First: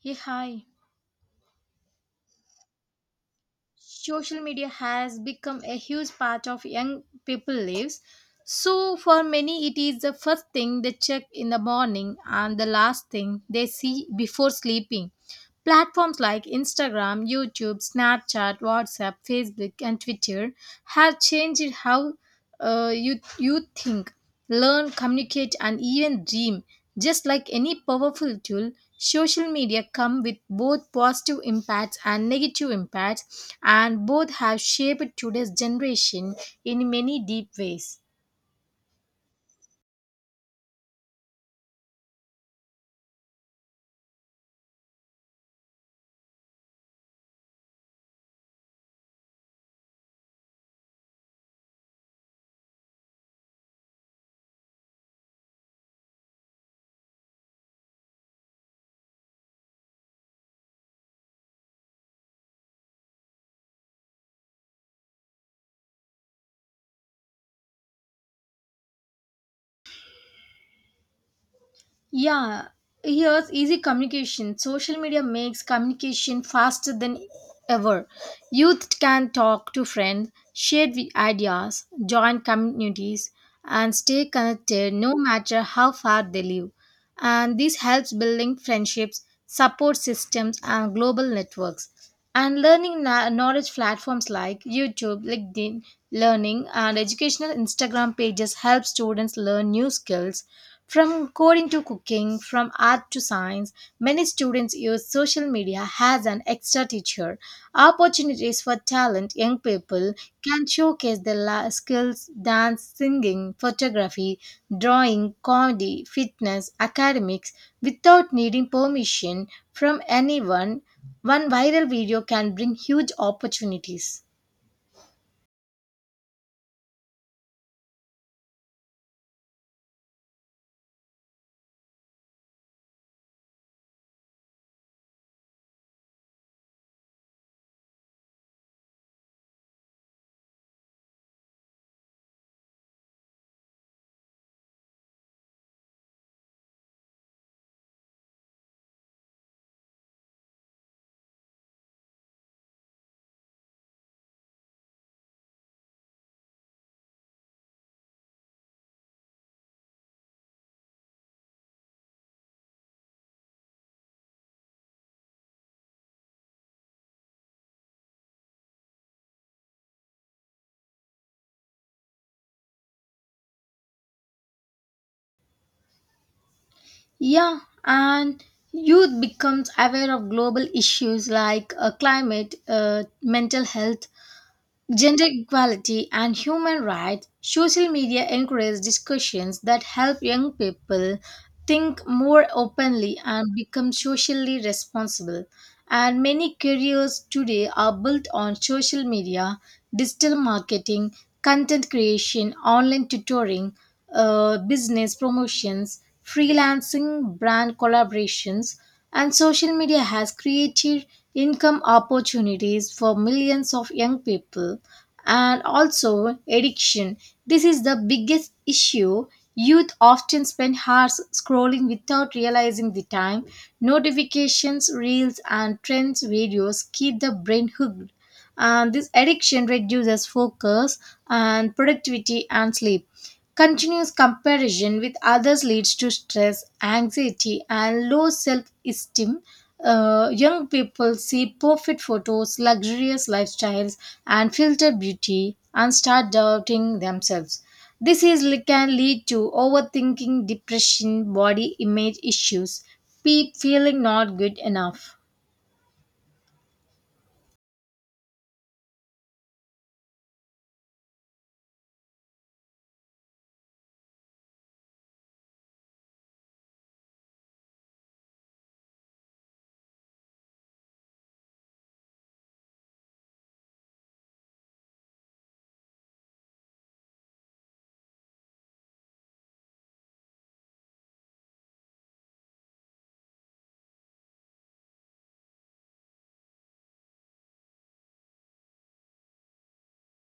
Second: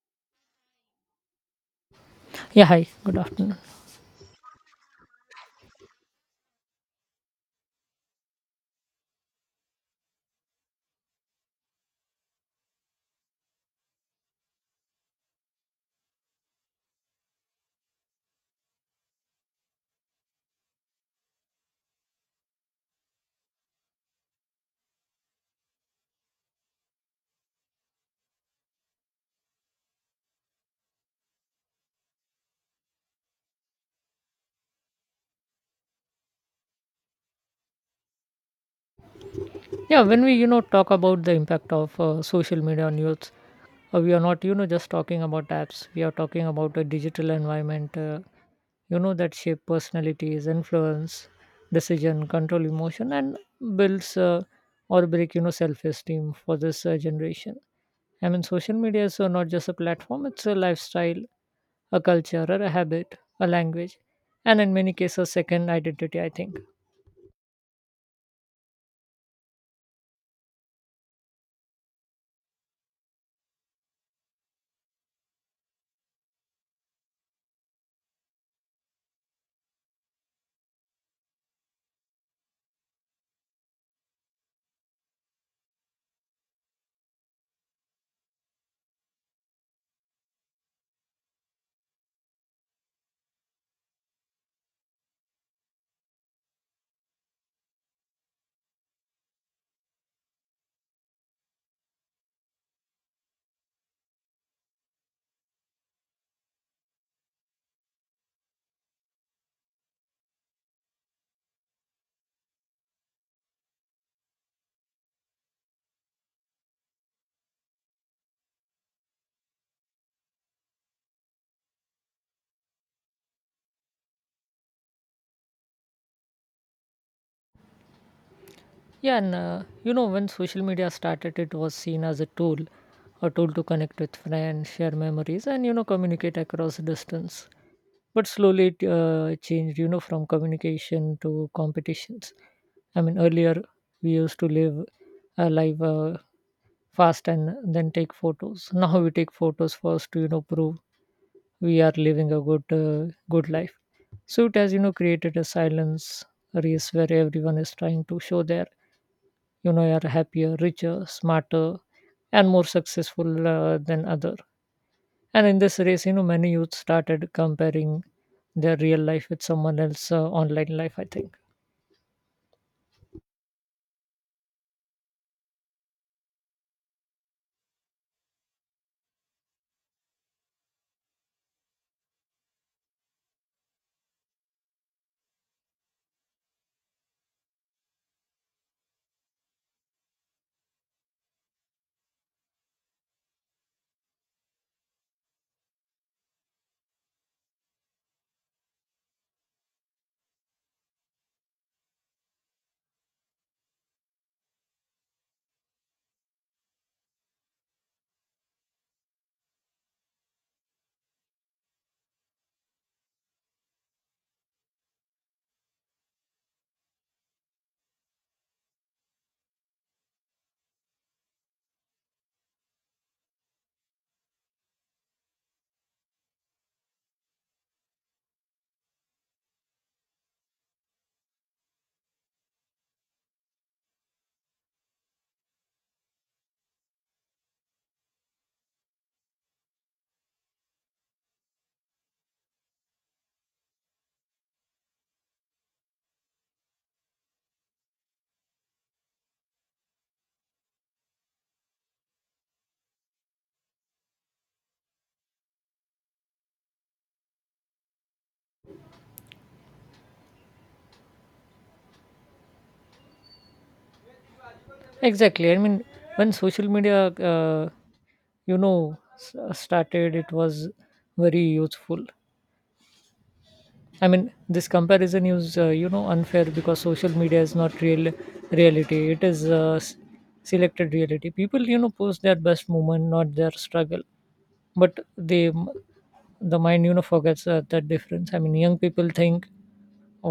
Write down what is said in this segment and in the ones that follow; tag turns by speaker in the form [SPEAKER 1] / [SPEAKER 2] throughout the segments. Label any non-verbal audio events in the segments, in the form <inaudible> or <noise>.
[SPEAKER 1] Yeah, hi.
[SPEAKER 2] Yeah, hi, good afternoon.
[SPEAKER 1] Social media has become a huge part of young people lives. So for many it is the first thing they check in the morning and the last thing they see before sleeping. Platforms like Instagram, YouTube, Snapchat, WhatsApp, Facebook and Twitter have changed how you think, learn, communicate and even dream, just like any powerful tool. Social media come with both positive impacts and negative impacts, and both have shaped today's generation in many deep ways.
[SPEAKER 2] Yeah, when we, talk about the impact of social media on youth, we are not, just talking about apps. We are talking about a digital environment, that shape personalities, influence, decision, control emotion, and builds or break, self-esteem for this generation. I mean, social media is not just a platform, it's a lifestyle, a culture, or a habit, a language, and in many cases, second identity, I think.
[SPEAKER 1] Yeah, here's easy communication. Social media makes communication faster than ever. Youth can talk to friends, share the ideas, join communities, and stay connected no matter how far they live. And this helps building friendships, support systems, and global networks. And learning, knowledge platforms like YouTube, LinkedIn, Learning, and educational Instagram pages help students learn new skills from coding to cooking, from art to science. Many students use social media as an extra teacher. Opportunities for talent, young people can showcase their skills, dance, singing, photography, drawing, comedy, fitness, academics, without needing permission from anyone. One viral video can bring huge opportunities.
[SPEAKER 2] Yeah, and when social media started, it was seen as a tool to connect with friends, share memories, and communicate across distance. But slowly it changed, from communication to competitions. I mean, earlier we used to live a life fast and then take photos. <laughs> Now we take photos first to, prove we are living a good life. So it has, created a silence race where everyone is trying to show their are happier, richer, smarter, and more successful than other. And in this race, many youth started comparing their real life with someone else online life, I think.
[SPEAKER 1] Yeah, and youth becomes aware of global issues like climate, mental health, gender equality, and human rights. Social media encourages discussions that help young people think more openly and become socially responsible. And many careers today are built on social media, digital marketing, content creation, online tutoring, business promotions, freelancing, brand collaborations, and social media has created income opportunities for millions of young people, and also addiction. This is the biggest issue. Youth often spend hours scrolling without realizing the time. Notifications, reels, and trends videos keep the brain hooked. And this addiction reduces focus and productivity and sleep. Continuous comparison with others leads to stress, anxiety, and low self esteem. Young people see perfect photos, luxurious lifestyles, and filtered beauty and start doubting themselves. This is, can lead to overthinking, depression, body image issues, feeling not good enough.
[SPEAKER 2] Exactly. I mean, when social media uh, you know s- uh, started it was very useful. I mean, this comparison is, unfair because social media is not real reality. It is selected reality. People, post their best moment, not their struggle. But they the mind, forgets that difference. I mean, young people think,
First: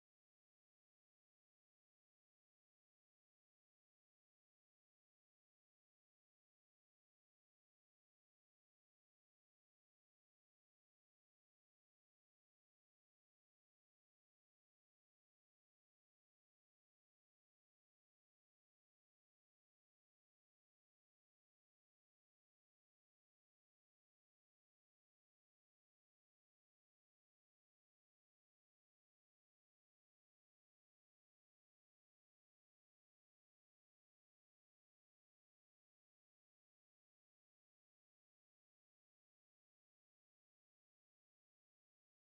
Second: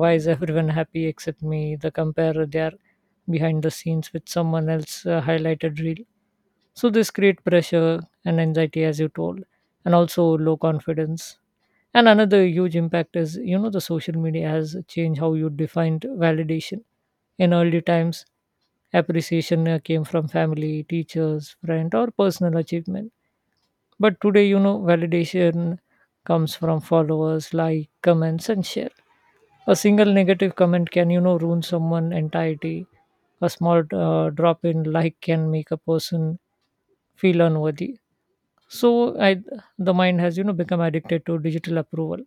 [SPEAKER 2] why is everyone happy except me? They compare their behind the scenes with someone else highlighted reel. So this create pressure and anxiety, as you told, and also low confidence. And another huge impact is, the social media has changed how you defined validation. In early times, appreciation came from family, teachers, friend, or personal achievement. But today, validation comes from followers, like, comments, and share. A single negative comment can, ruin someone' entirety. A small drop in like can make a person feel unworthy. So, I, the mind has, become addicted to digital approval.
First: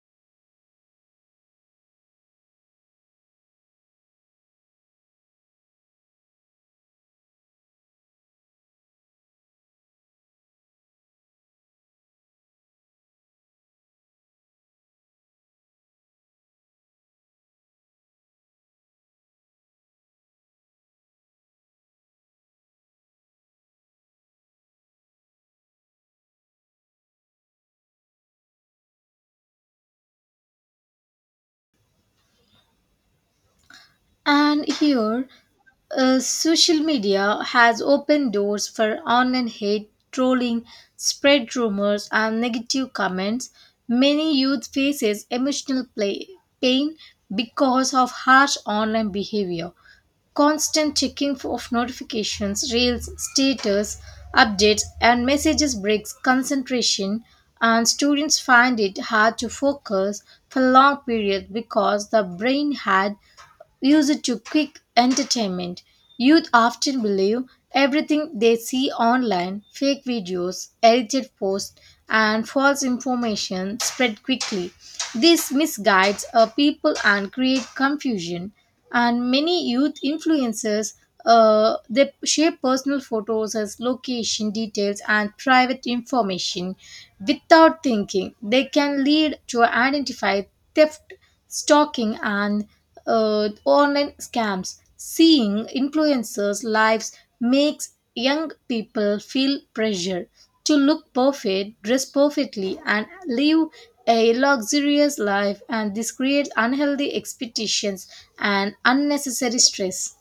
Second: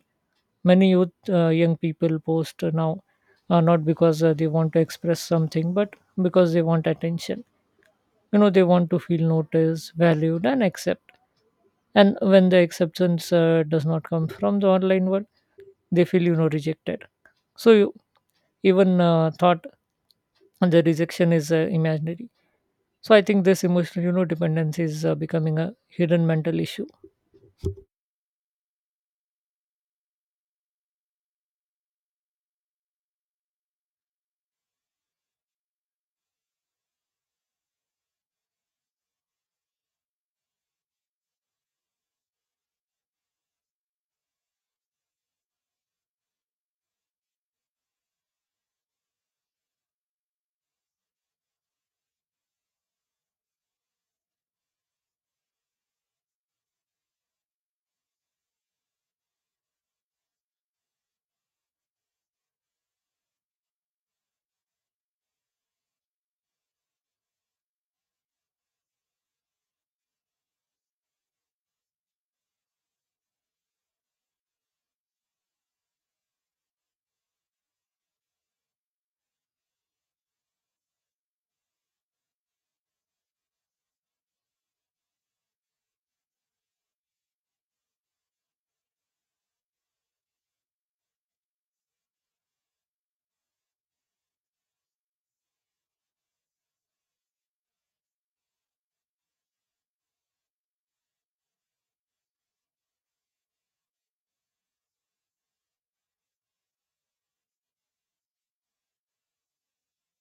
[SPEAKER 2] Many young people post now, not because they want to express something, but because they want attention. You know, they want to feel noticed, valued, and accepted. And when the acceptance does not come from the online world, they feel, rejected. So you, even thought the rejection is imaginary. So I think this emotional, dependence is becoming a hidden mental issue.
[SPEAKER 1] And here, social media has opened doors for online hate, trolling, spread rumors, and negative comments. Many youth faces emotional play, pain because of harsh online behavior. Constant checking of notifications, reels, status, updates, and messages breaks concentration, and students find it hard to focus for long periods because the brain had use it to quick entertainment. Youth often believe everything they see online, fake videos, edited posts, and false information spread quickly. This misguides people and create confusion. And many youth influencers they share personal photos as location details and private information without thinking. They can lead to identify theft, stalking, and online scams. Seeing influencers' lives makes young people feel pressure to look perfect, dress perfectly, and live a luxurious life, and this creates unhealthy expectations and unnecessary stress.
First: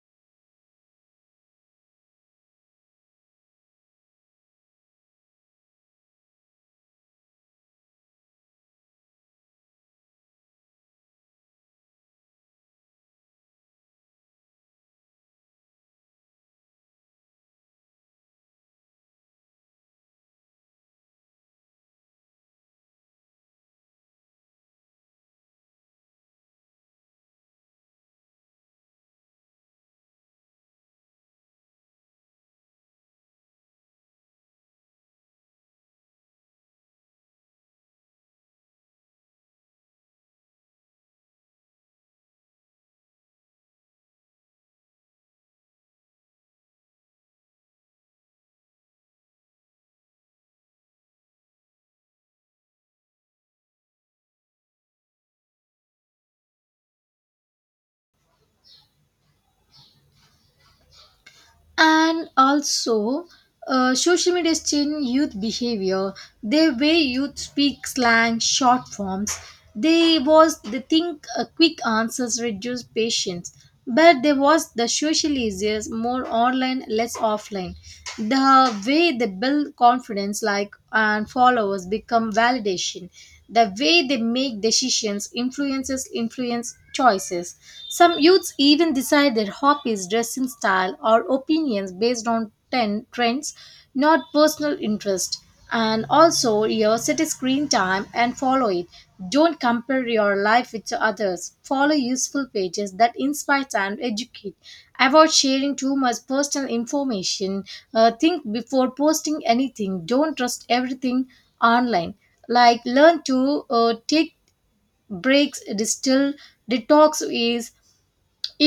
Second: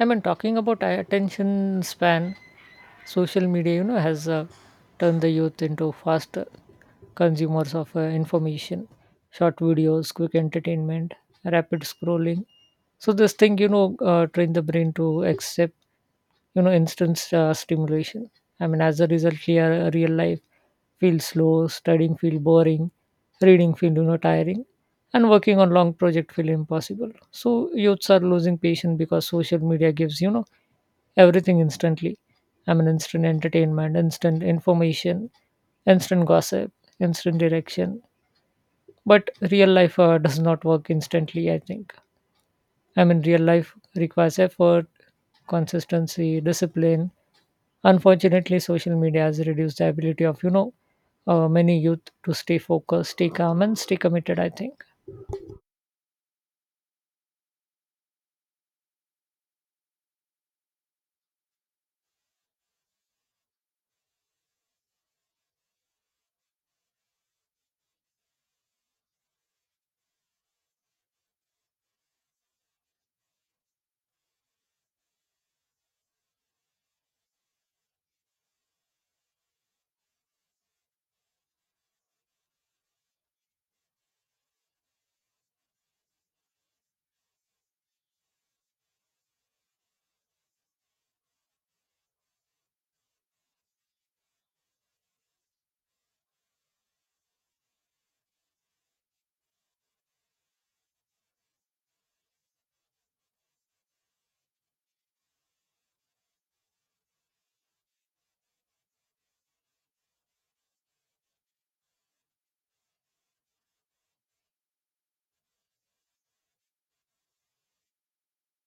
[SPEAKER 2] I mean, talking about attention span, social media, has turned the youth into fast consumers of information, short videos, quick entertainment, rapid scrolling. So this thing, train the brain to accept, instant stimulation. I mean, as a result, here real life feels slow, studying feel boring, reading feel, tiring, and working on long project feel impossible. So youths are losing patience because social media gives, everything instantly. I mean, instant entertainment, instant information, instant gossip, instant direction. But real life does not work instantly, I think. I mean, real life requires effort, consistency, discipline. Unfortunately, social media has reduced the ability of, many youth to stay focused, stay calm, and stay committed, I think.
[SPEAKER 1] And also, social media is changing youth behavior: the way youth speak, slang, short forms, they think, quick answers reduce patience. But there was, the social is more online, less offline, the way they build confidence, like and followers become validation, the way they make decisions, influence choices. Some youths even decide their hobbies, dressing style or opinions based on trends, not personal interest. And also, your set a screen time and follow it. Don't compare your life with others. Follow useful pages that inspire and educate. Avoid sharing too much personal information. Think before posting anything. Don't trust everything online. Like, learn to take breaks. Distill detox is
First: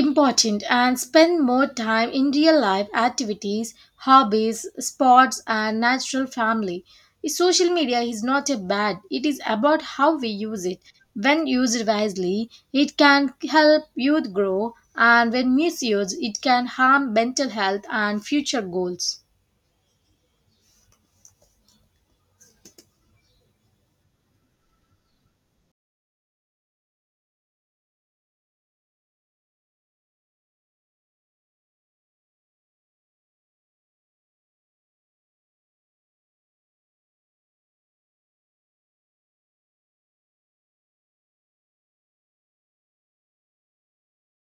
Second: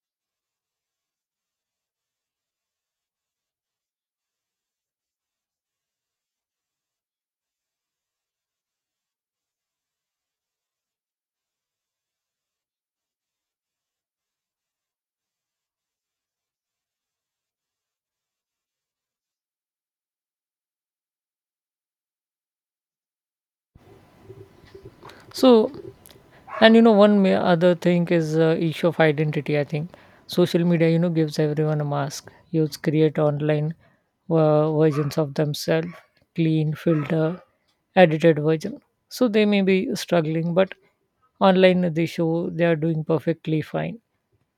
[SPEAKER 1] important, and spend more time in real life activities, hobbies, sports, and natural family. Social media is not a bad, it is about how we use it. When used wisely, it can help youth grow, and when misused, it can harm mental health and future goals.
[SPEAKER 2] So. And you know, one other thing is issue of identity, I think. Social media, gives everyone a mask. Youths create online versions of themselves, clean, filter, edited version. So they may be struggling, but online they show they are doing perfectly fine.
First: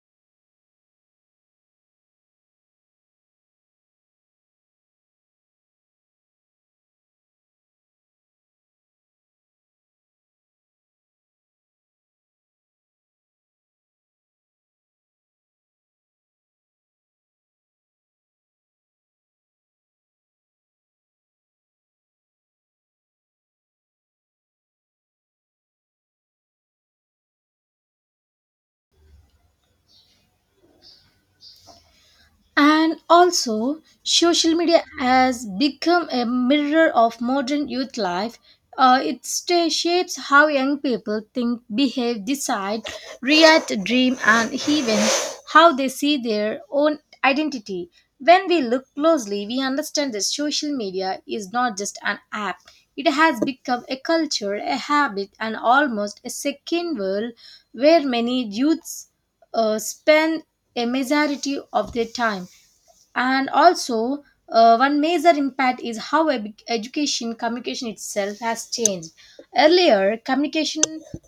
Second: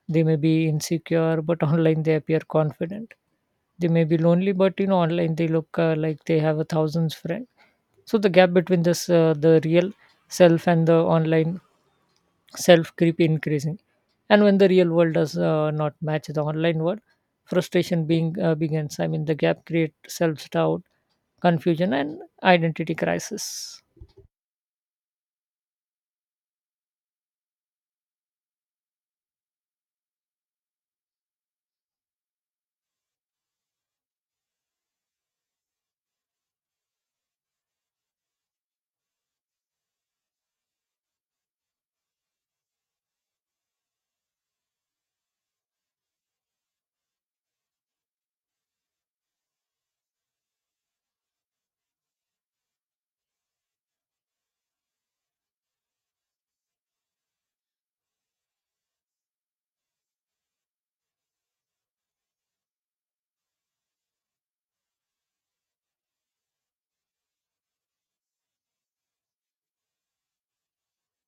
[SPEAKER 2] They may be insecure, but <laughs> online they appear confident. They may be lonely, but, online they look like they have a thousands friend. So the gap between this the real self and the online self creep increasing. And when the real world does not match the online world, frustration being begins. I mean, the gap creates self doubt, confusion, and identity crisis.
[SPEAKER 1] And also, social media has become a mirror of modern youth life. It shapes how young people think, behave, decide, react, dream, and even how they see their own identity. When we look closely, we understand that social media is not just an app. It has become a culture, a habit, and almost a second world where many youths spend a majority of their time. And also, one major impact is how education communication itself has changed. Earlier communication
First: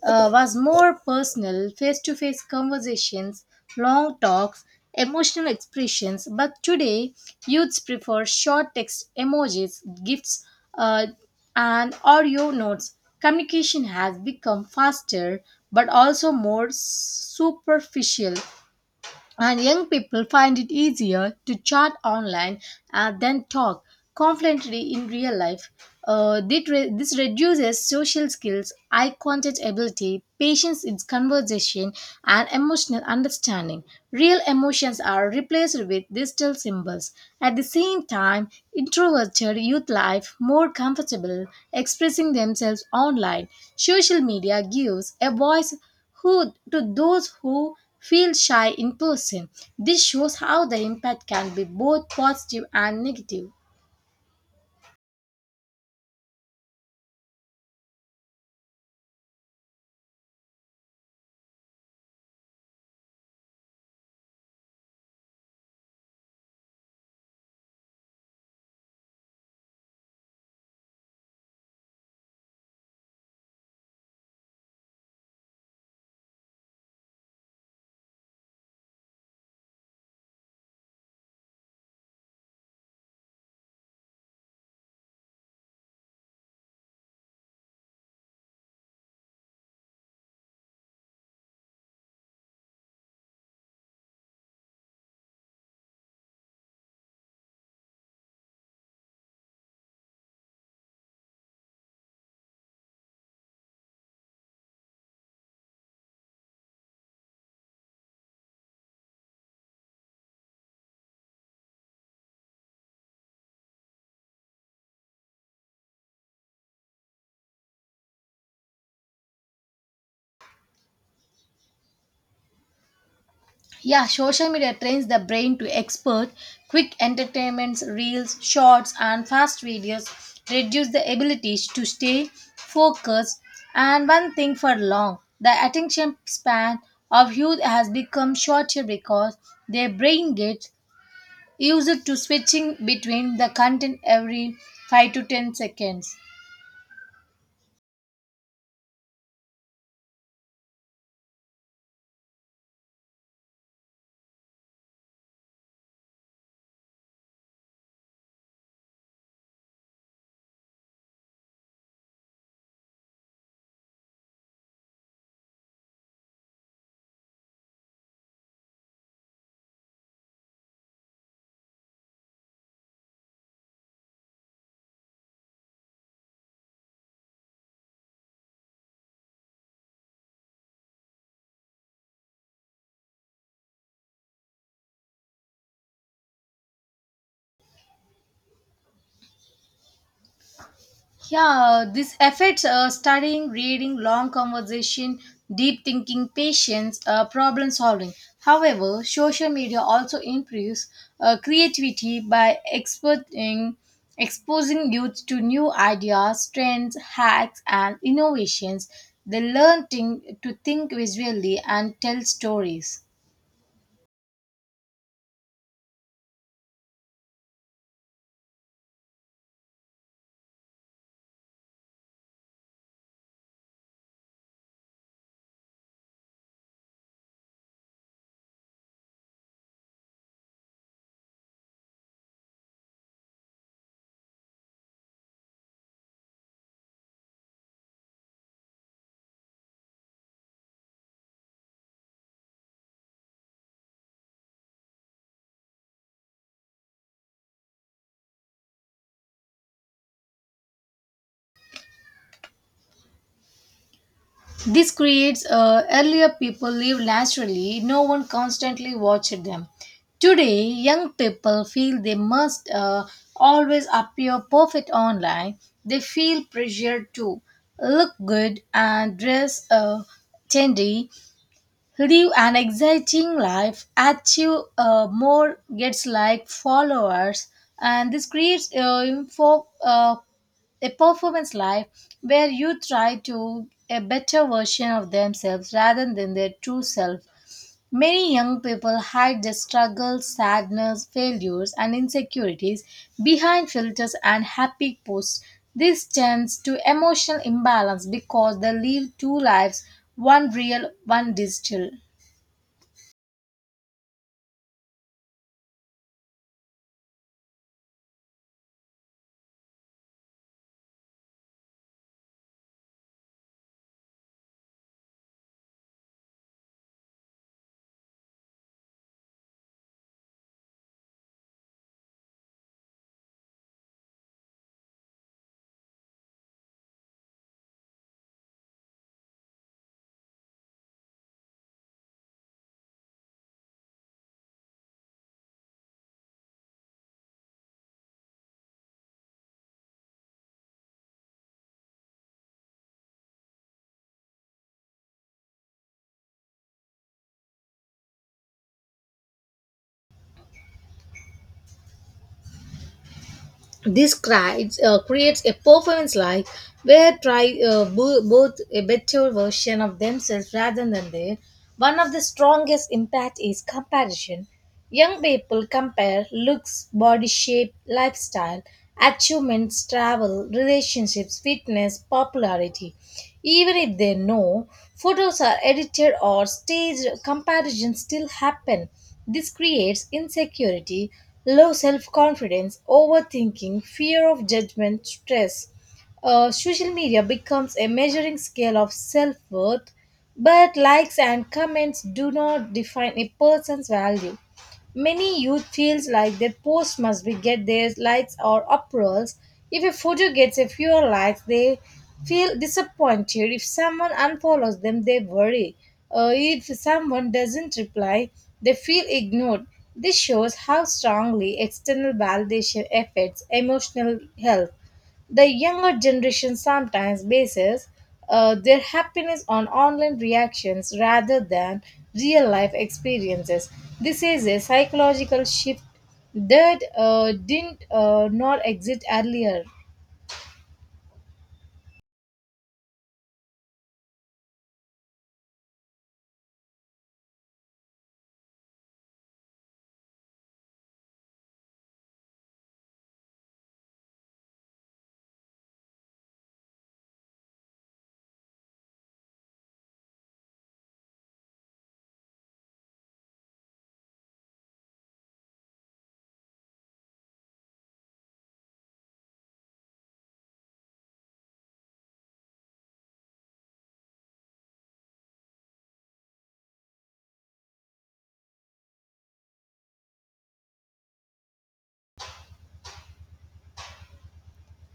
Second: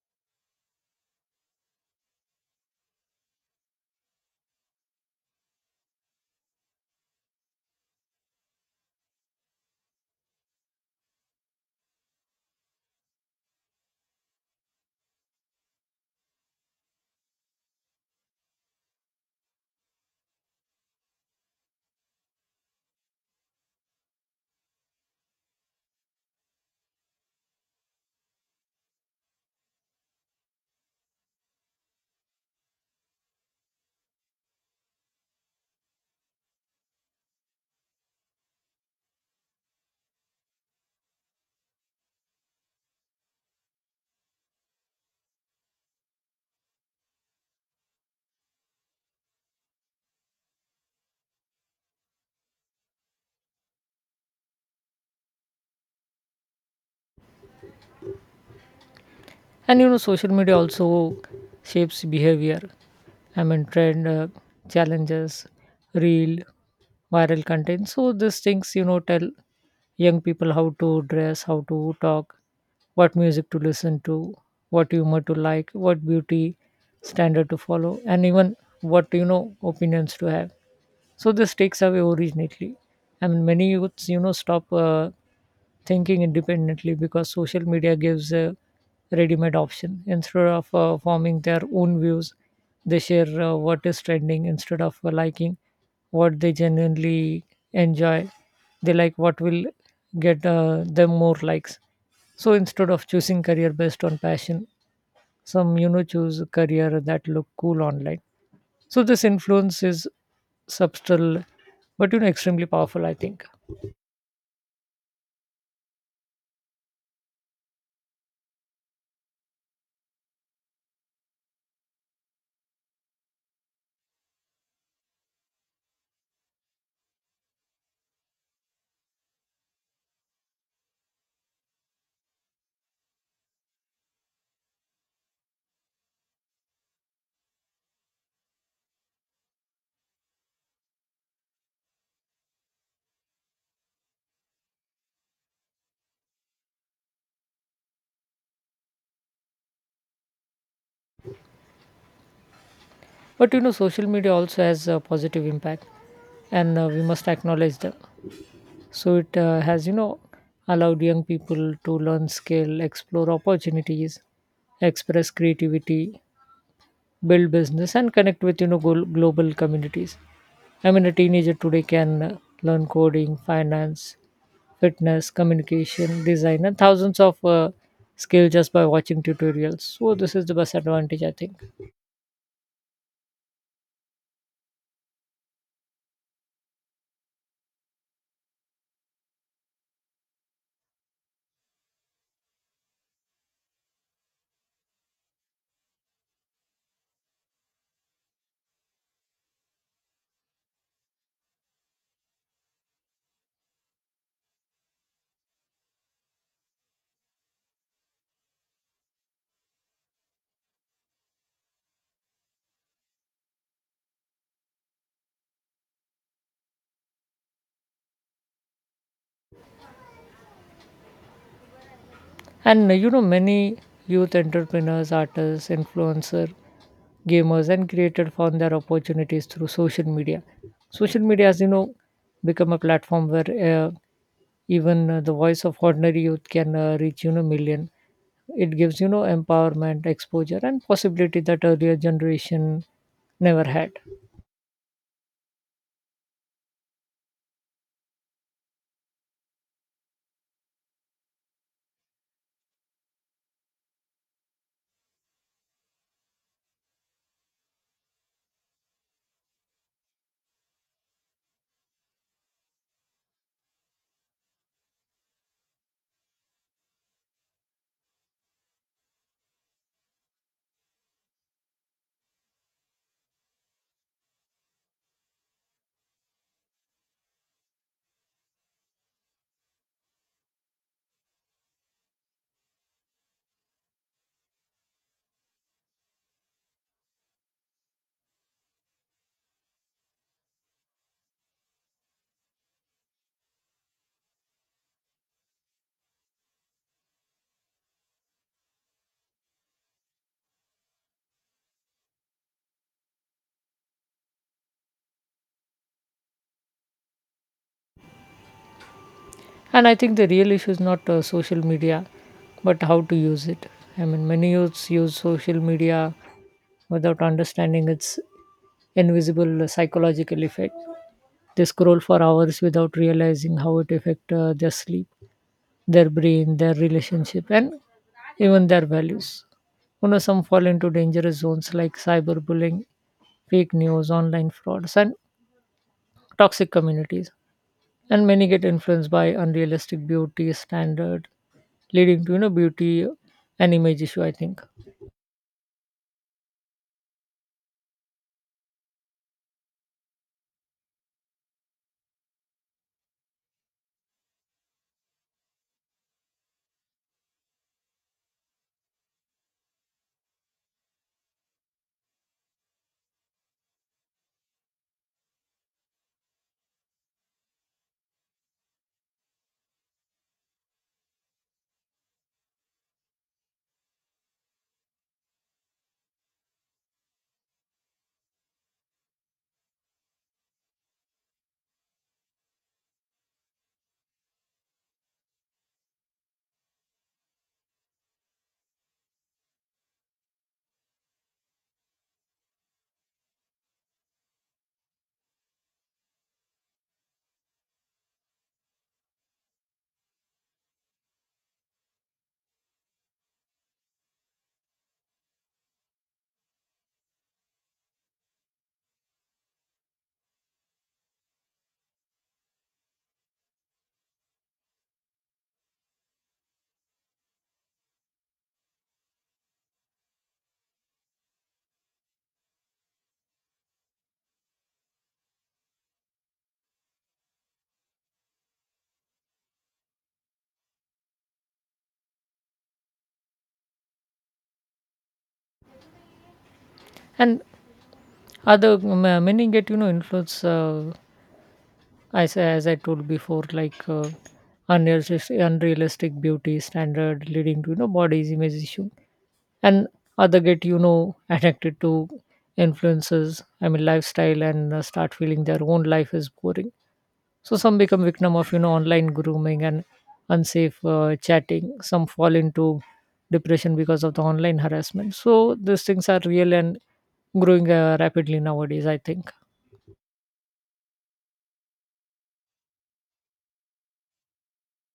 [SPEAKER 1] was more personal: face-to-face conversations, long talks, emotional expressions. But today, youths prefer short text, emojis, gifts, uh, and audio notes. Communication has become faster, but also more superficial, and young people find it easier to chat online and then talk confidently in real life. This reduces social skills, eye contact ability, patience in conversation, and emotional understanding. Real emotions are replaced with digital symbols. At the same time, introverted youth life more comfortable expressing themselves online. Social media gives a voice who to those who feel shy in person. This shows how the impact can be both positive and negative.
[SPEAKER 2] And you know, social media also shapes behavior. I mean, trend, challenges, real viral content. So these things, tell young people how to dress, how to talk, what music to listen to, what humor to like, what beauty standard to follow, and even what, opinions to have. So this takes away originality. I mean, many youths, stop thinking independently because social media gives a ready-made option. Instead of forming their own views, they share what is trending instead of liking what they genuinely enjoy. They like what will get them more likes. So instead of choosing career based on passion, some, choose a career that look cool online. So this influence is subtle, but, extremely powerful, I think.
[SPEAKER 1] Yeah, social media trains the brain to expert quick entertainments, reels, shorts, and fast videos reduce the abilities to stay focused and one thing for long. The attention span of youth has become shorter because their brain gets used to switching between the content every 5 to 10 seconds.
[SPEAKER 2] But, social media also has a positive impact, and we must acknowledge them. So it has allowed young people to learn skill, explore opportunities, express creativity, build business, and connect with, global communities. I mean, a teenager today can learn coding, finance, fitness, communication design, and thousands of skills just by watching tutorials. So this is the best advantage, I think.
[SPEAKER 1] Yeah, this affects studying, reading, long conversation, deep thinking, patience, problem solving. However, social media also improves creativity by exposing youth to new ideas, trends, hacks, and innovations. They learn thing, to think visually and tell stories.
[SPEAKER 2] And many youth entrepreneurs, artists, influencers, gamers, and creators found their opportunities through social media. Social media, as you know, become a platform where even the voice of ordinary youth can reach, million. It gives, empowerment, exposure, and possibility that earlier generation never had.
[SPEAKER 1] This creates, earlier people live naturally, no one constantly watched them. Today, young people feel they must always appear perfect online. They feel pressured to look good and dress trendy, live an exciting life, achieve more, gets like followers, and this creates a performance life where you try to a better version of themselves rather than their true self. Many young people hide their struggles, sadness, failures, and insecurities behind filters and happy posts. This tends to emotional imbalance because they live two lives, one real, one digital.
[SPEAKER 2] And I think the real issue is not social media, but how to use it. I mean, many youths use social media without understanding its invisible psychological effect. They scroll for hours without realizing how it affects their sleep, their brain, their relationship, and even their values. You know, some fall into dangerous zones like cyberbullying, fake news, online frauds, and toxic communities, and many get influenced by unrealistic beauty standard, leading to, beauty and image issue, I think.
[SPEAKER 1] This creates, creates a performance life where try both a better version of themselves rather than their. One of the strongest impact is comparison. Young people compare looks, body shape, lifestyle, achievements, travel, relationships, fitness, popularity. Even if they know photos are edited or staged, comparisons still happen. This creates insecurity, low self confidence, overthinking, fear of judgment, stress. Social media becomes a measuring scale of self worth, but likes and comments do not define a person's value. Many youth feels like their post must be get their likes or approvals. If a photo gets a few likes, they feel disappointed. If someone unfollows them, they worry. If someone doesn't reply, they feel ignored. This shows how strongly external validation affects emotional health. The younger generation sometimes bases their happiness on online reactions rather than real life experiences. This is a psychological shift that didn't not exist earlier.
[SPEAKER 2] And many get, influence as I told before, like, unrealistic beauty standard, leading to, body's image issue. And other get, <laughs> addicted to influences. I mean, lifestyle, and start feeling their own life is boring. So some become victim of, online grooming and unsafe chatting. Some fall into depression because of the online harassment. So these things are real and growing rapidly nowadays, I think.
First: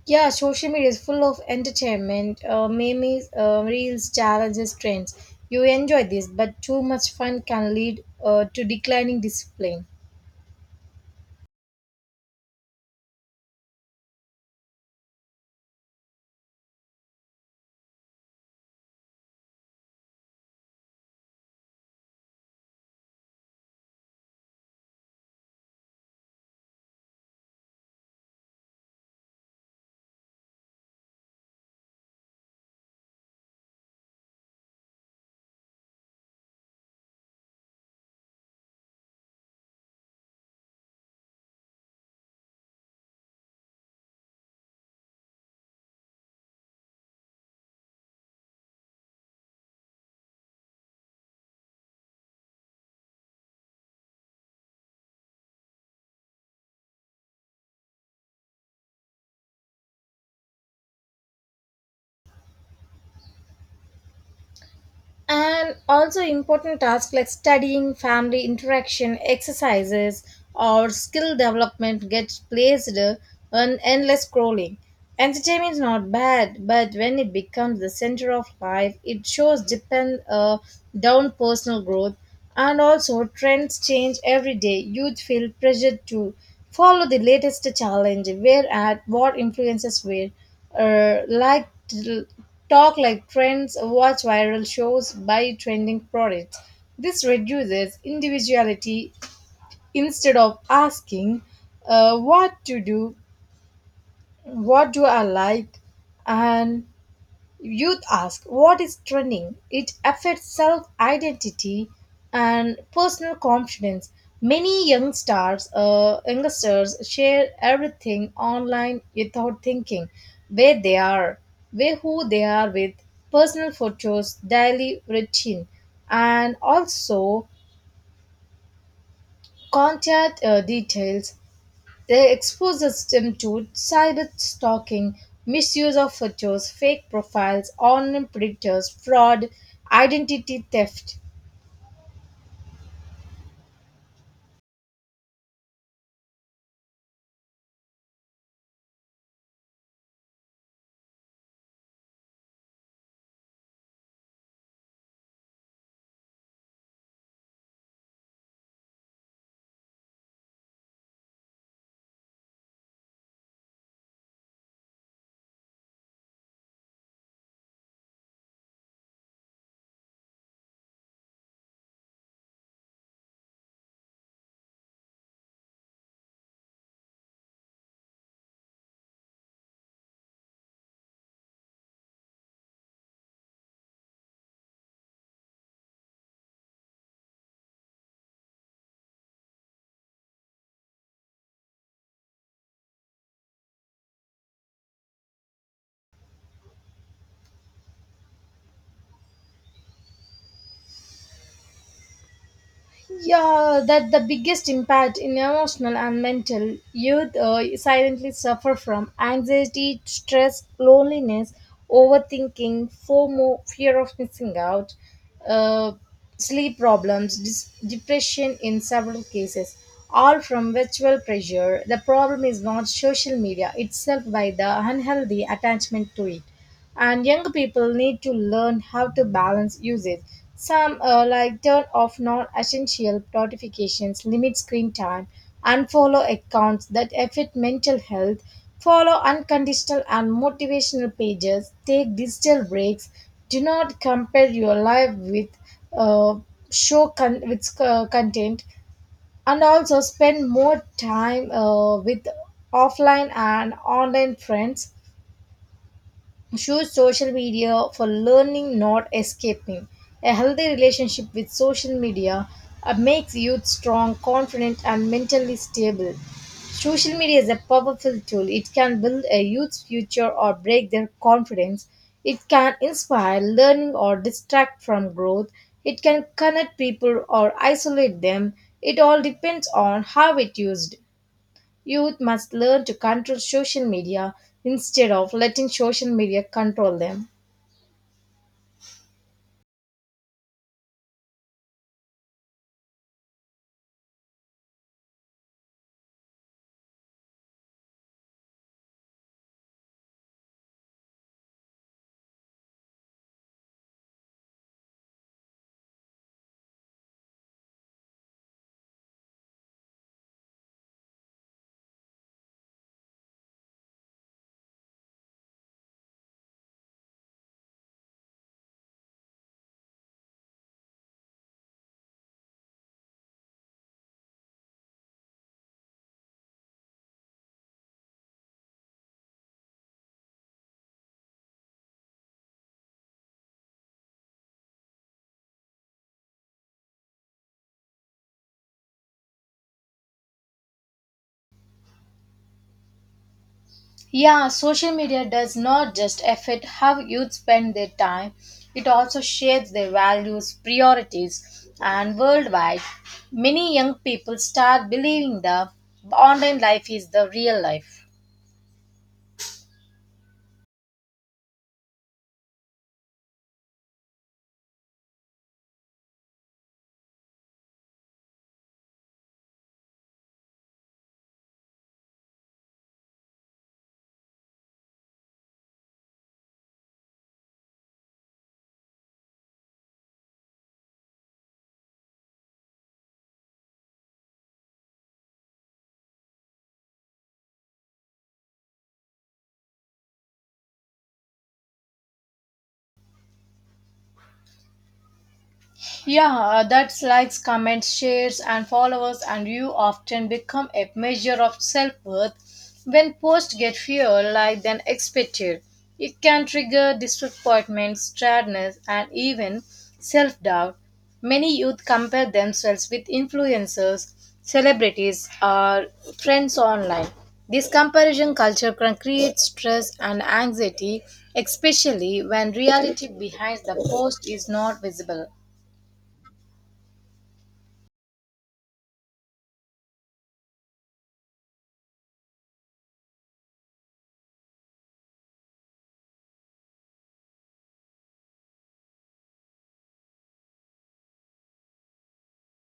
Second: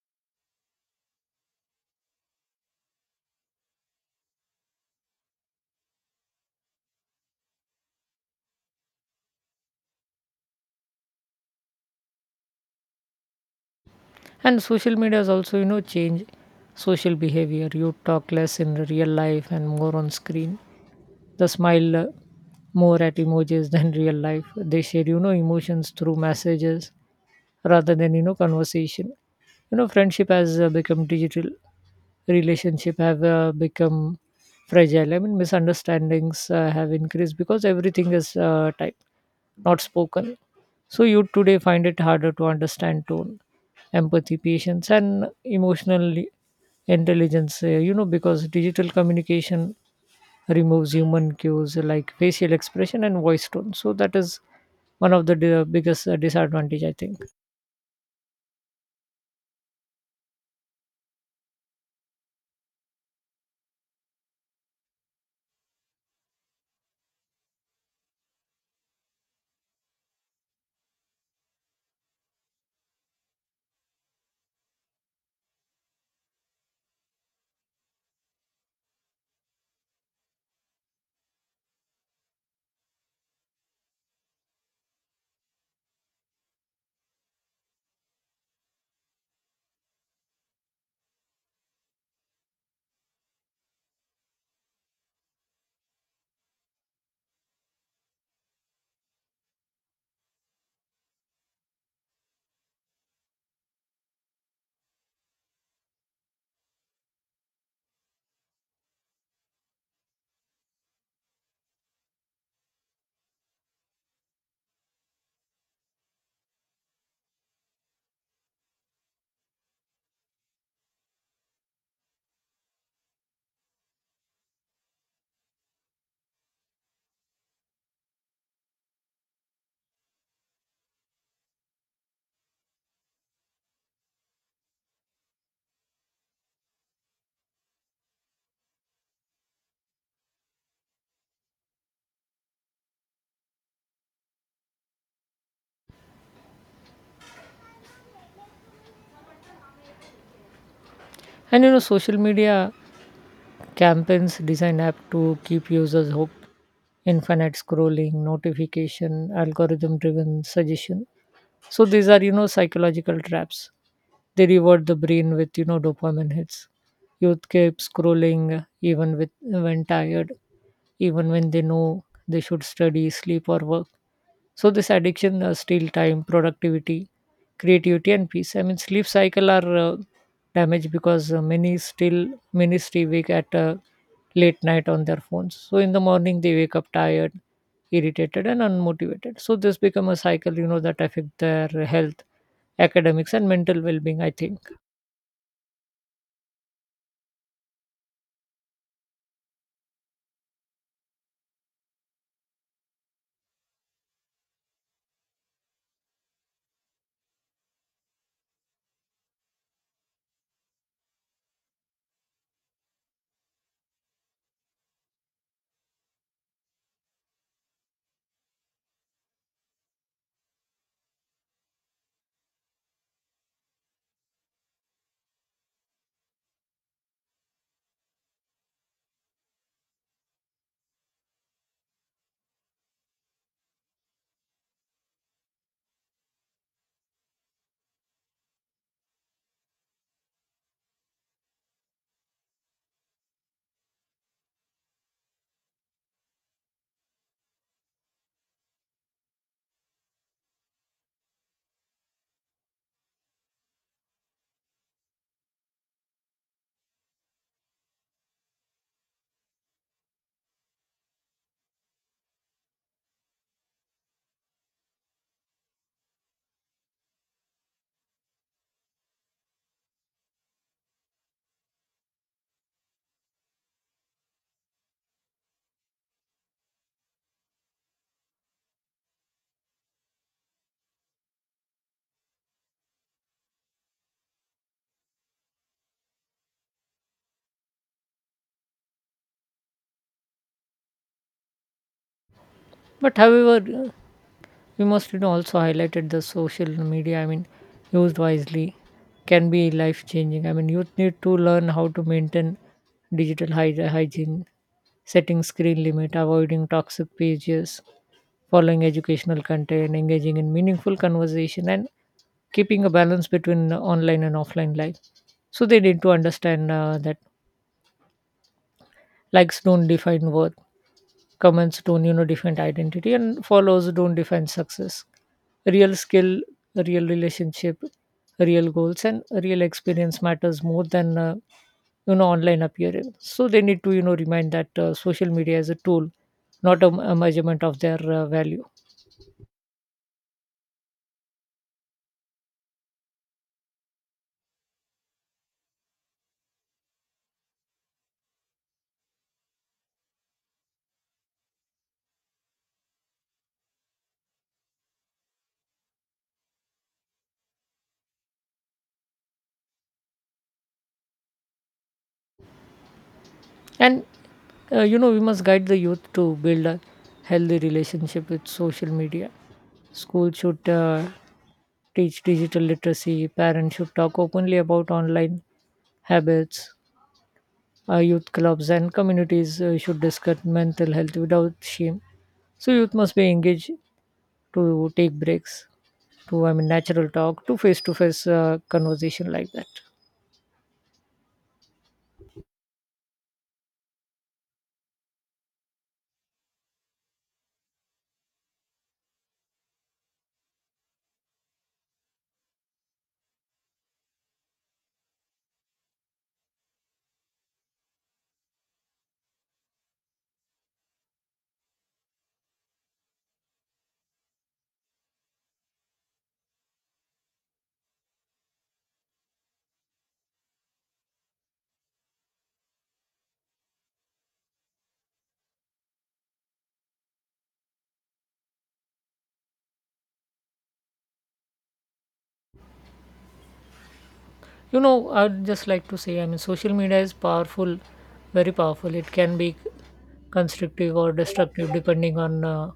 [SPEAKER 1] Yeah, social media is full of entertainment, memes, reels, challenges, trends. You enjoy this, but too much fun can lead to declining discipline.
[SPEAKER 2] And social media has also, changed social behavior. You talk less in real life and more on screen. The smile more at emojis <laughs> than real life. They share, emotions through messages rather than, conversation. You know, friendship has become digital. Relationship have become fragile. I mean, misunderstandings have increased because everything is typed, not spoken. So youth today find it harder to understand tone, empathy, patience, and emotional intelligence, you know, because digital communication removes human cues like facial expression and voice tone. So that is one of the biggest disadvantage, I think.
[SPEAKER 1] And also, important tasks like studying, family interaction, exercises, or skill development gets placed on endless scrolling. Entertainment is not bad, but when it becomes the center of life it shows depend down personal growth. And also, trends change every day. Youth feel pressured to follow the latest challenge, where at what influences where, like talk like trends, watch viral shows, buy trending products. This reduces individuality. Instead of asking, what to do, what do I like, and Youth ask what is trending. It affects self identity and personal confidence. Many youngsters share everything online without thinking where they are, where who they are with, personal photos, daily routine, and also contact details. They exposes them to sided stalking, misuse of photos, fake profiles, online predators, fraud, identity theft.
[SPEAKER 2] And you know, social media campaigns design app to keep users hooked. Infinite scrolling, notification, algorithm driven suggestion. So these are, psychological traps. They reward the brain with, dopamine hits. Youth keep scrolling even with when tired, even when they know they should study, sleep, or work. So this addiction steal time, productivity, creativity, and peace. I mean, sleep cycle are damaged because many stay awake at late night on their phones. So in the morning they wake up tired, irritated, and unmotivated. So this become a cycle, that affect their health, academics, and mental well-being, I think.
[SPEAKER 1] Yeah, that the biggest impact in emotional and mental youth silently suffer from anxiety, stress, loneliness, overthinking, FOMO, fear of missing out, uh, sleep problems, depression in several cases, all from virtual pressure. The problem is not social media itself, by the unhealthy attachment to it, and young people need to learn how to balance usage. Some like turn off non-essential notifications, limit screen time, and follow accounts that affect mental health. Follow unconditional and motivational pages. Take digital breaks. Do not compare your life with uh, with content, and also spend more time with offline and online friends. Choose social media for learning, not escaping. A healthy relationship with social media makes youth strong, confident, and mentally stable. Social media is a powerful tool. It can build a youth's future or break their confidence. It can inspire learning or distract from growth. It can connect people or isolate them. It all depends on how it used. Youth must learn to control social media instead of letting social media control them.
[SPEAKER 2] But however, we must, also highlighted the social media. I mean, used wisely can be life changing. I mean, youth need to learn how to maintain digital hygiene, setting screen limit, avoiding toxic pages, following educational content, engaging in meaningful conversation, and keeping a balance between online and offline life. So they need to understand that likes don't define worth, comments don't, define identity, and follows don't define success. Real skill, real relationship, real goals, and real experience matters more than, online appearance. So they need to, remind that social media is a tool, not a measurement of their value.
[SPEAKER 1] Yeah, social media does not just affect how youth spend their time, it also shapes their values, priorities, and worldwide. Many young people start believing the online life is the real life.
[SPEAKER 2] And we must guide the youth to build a healthy relationship with social media. School should teach digital literacy. Parents should talk openly about online habits. Youth clubs and communities should discuss mental health without shame. So youth must be engaged to take breaks, to, I mean, natural talk, to face conversation, like that.
[SPEAKER 1] Yeah, that's likes, comments, shares, and followers, and you often become a measure of self worth. When posts get fewer like than expected, it can trigger disappointment, sadness, and even self doubt. Many youth compare themselves with influencers, celebrities, or friends online. This comparison culture can create stress and anxiety, especially when reality behind the post is not visible.
[SPEAKER 2] You know, I'd just like to say, I mean, social media is powerful, very powerful. It can be constructive or destructive depending on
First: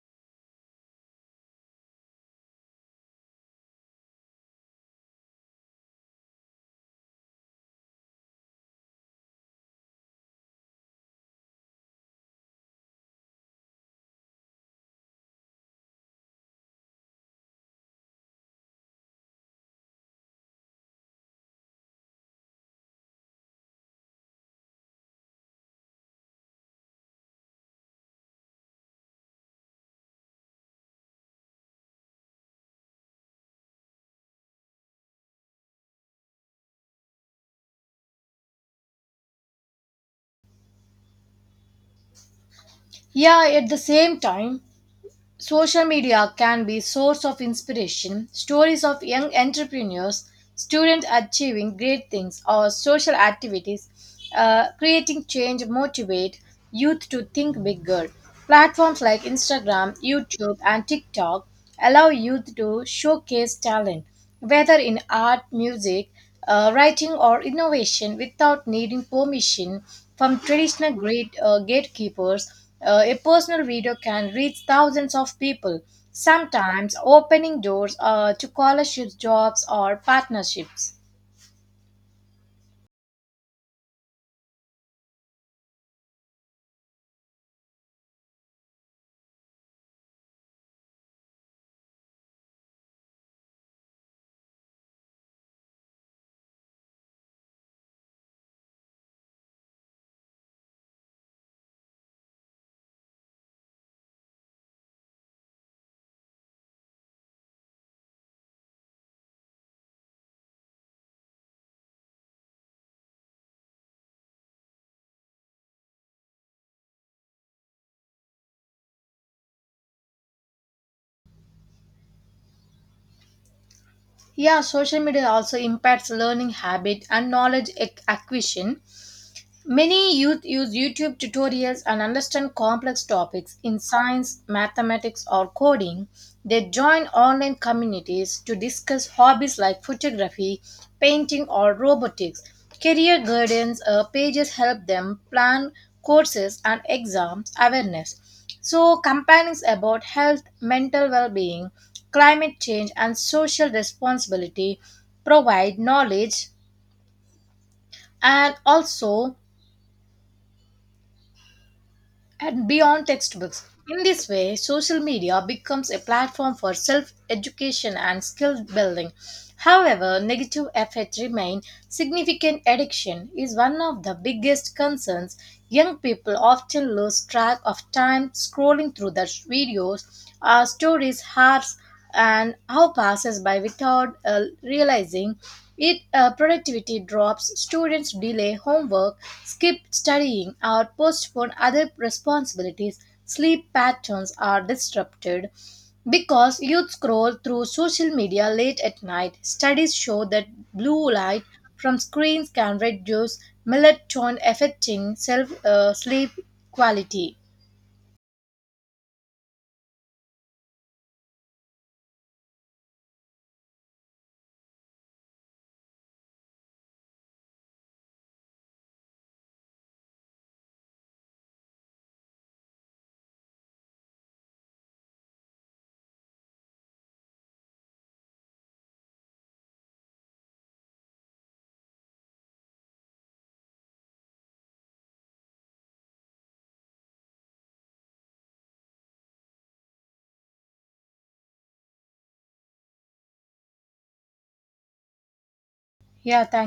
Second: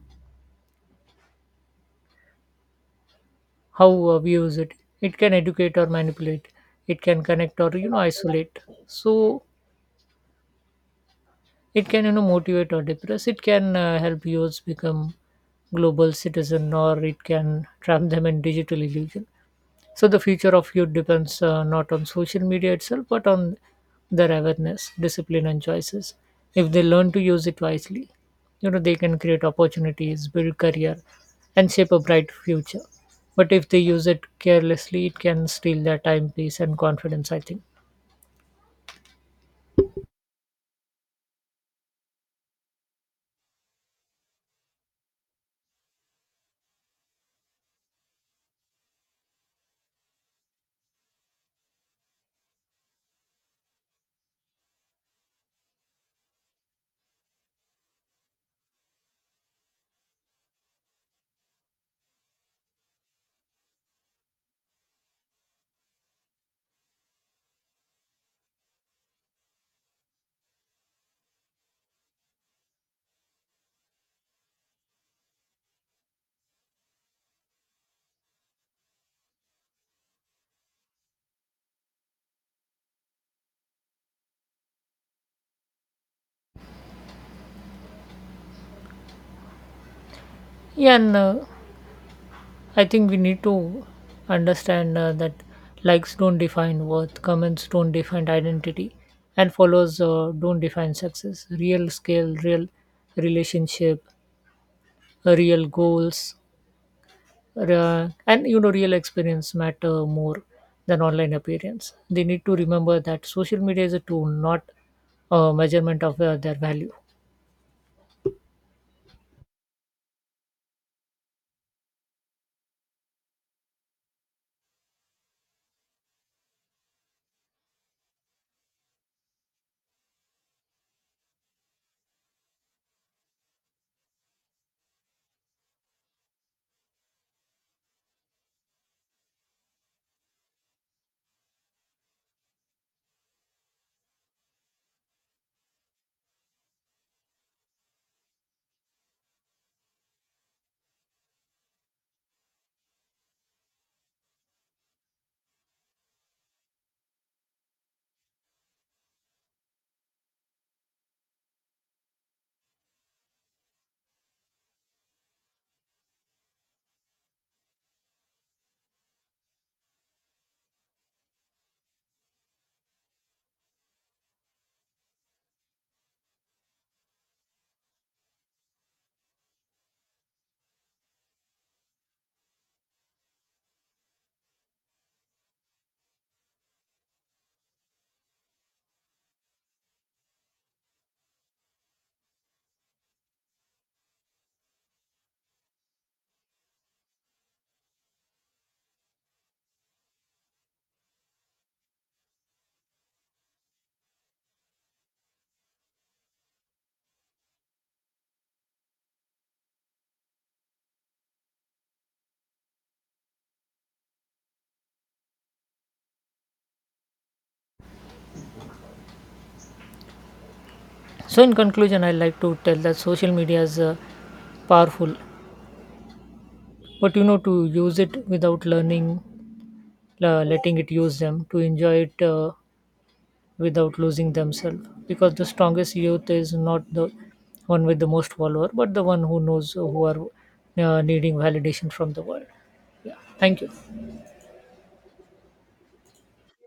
[SPEAKER 2] how we use it. It can educate or manipulate. It can connect or, isolate. So it can, motivate or depress. It can help youths become global citizen, or it can trap them in digital illusion. So the future of youth depends not on social media itself, but on their awareness, discipline, and choices. If they learn to use it wisely, they can create opportunities, build career, and shape a bright future. But if they use it carelessly, it can steal their time, peace, and confidence, I think.
[SPEAKER 1] Yeah, at the same time, social media can be source of inspiration. Stories of young entrepreneurs, students achieving great things, or social activities creating change motivate youth to think bigger. Platforms like Instagram, YouTube, and TikTok allow youth to showcase talent, whether in art, music, writing or innovation without needing permission from gatekeepers. A personal video can reach thousands of people, sometimes opening doors to scholarships, jobs, or partnerships.
[SPEAKER 2] Yeah, and I think we need to understand that likes don't define worth, comments don't define identity, and follows don't define success. Real scale, real relationship, real goals, real experience matter more than online appearance. They need to remember that social media is a tool, not a measurement of their value.
[SPEAKER 1] Yeah, social media also impacts learning habit and knowledge acquisition. Many youth use YouTube tutorials and understand complex topics in science, mathematics, or coding. They join online communities to discuss hobbies like photography, painting, or robotics. Career guidance pages help them plan courses and exams awareness. So, companions about health, mental well being, climate change, and social responsibility provide knowledge and also and beyond textbooks. In this way, social media becomes a platform for self education and skill building. However, negative effects remain. Significant addiction is one of the biggest concerns. Young people often lose track of time scrolling through the videos or stories hours, and how passes by without realizing it. Productivity drops, students delay homework, skip studying or postpone other responsibilities. Sleep patterns are disrupted because youth scroll through social media late at night. Studies show that blue light from screens can reduce melatonin, affecting self sleep quality.
[SPEAKER 2] So, in conclusion, I like to tell that social media is powerful, but, to use it without learning letting it use them to enjoy it without losing themselves. Because the strongest youth is not the one with the most follower, but the one who knows who are needing validation from the world. Yeah, thank you.
[SPEAKER 1] Yeah, thank